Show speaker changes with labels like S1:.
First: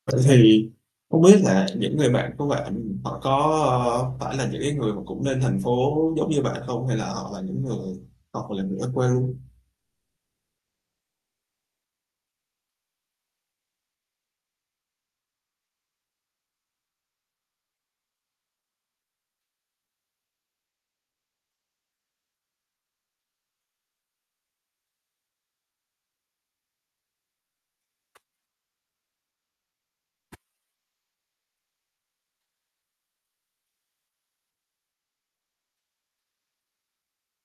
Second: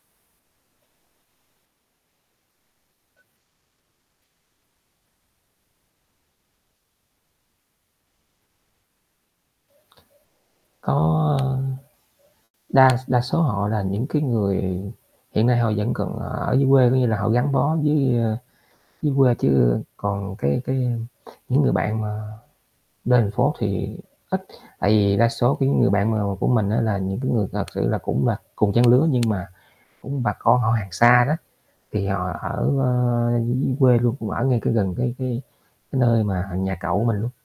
S1: Vậy thì không biết là những người bạn của bạn họ có, ơ, phải là những cái người mà cũng lên thành phố giống như bạn không hay là họ là những người hoặc là người ở quê?
S2: Có, a, đa đa số họ là những cái người hiện nay họ vẫn còn ở dưới quê, có nghĩa là họ gắn bó dưới, ơ, dưới quê chứ còn cái cái những người bạn mà lên thành phố thì ít, tại vì đa số cái người bạn mà của mình á là những cái người thật sự là cũng là cùng trang lứa nhưng mà cũng bà con họ hàng xa đó, thì họ ở, ơ, dưới quê luôn cũng ở ngay cái gần cái cái cái nơi mà nhà cậu mình luôn.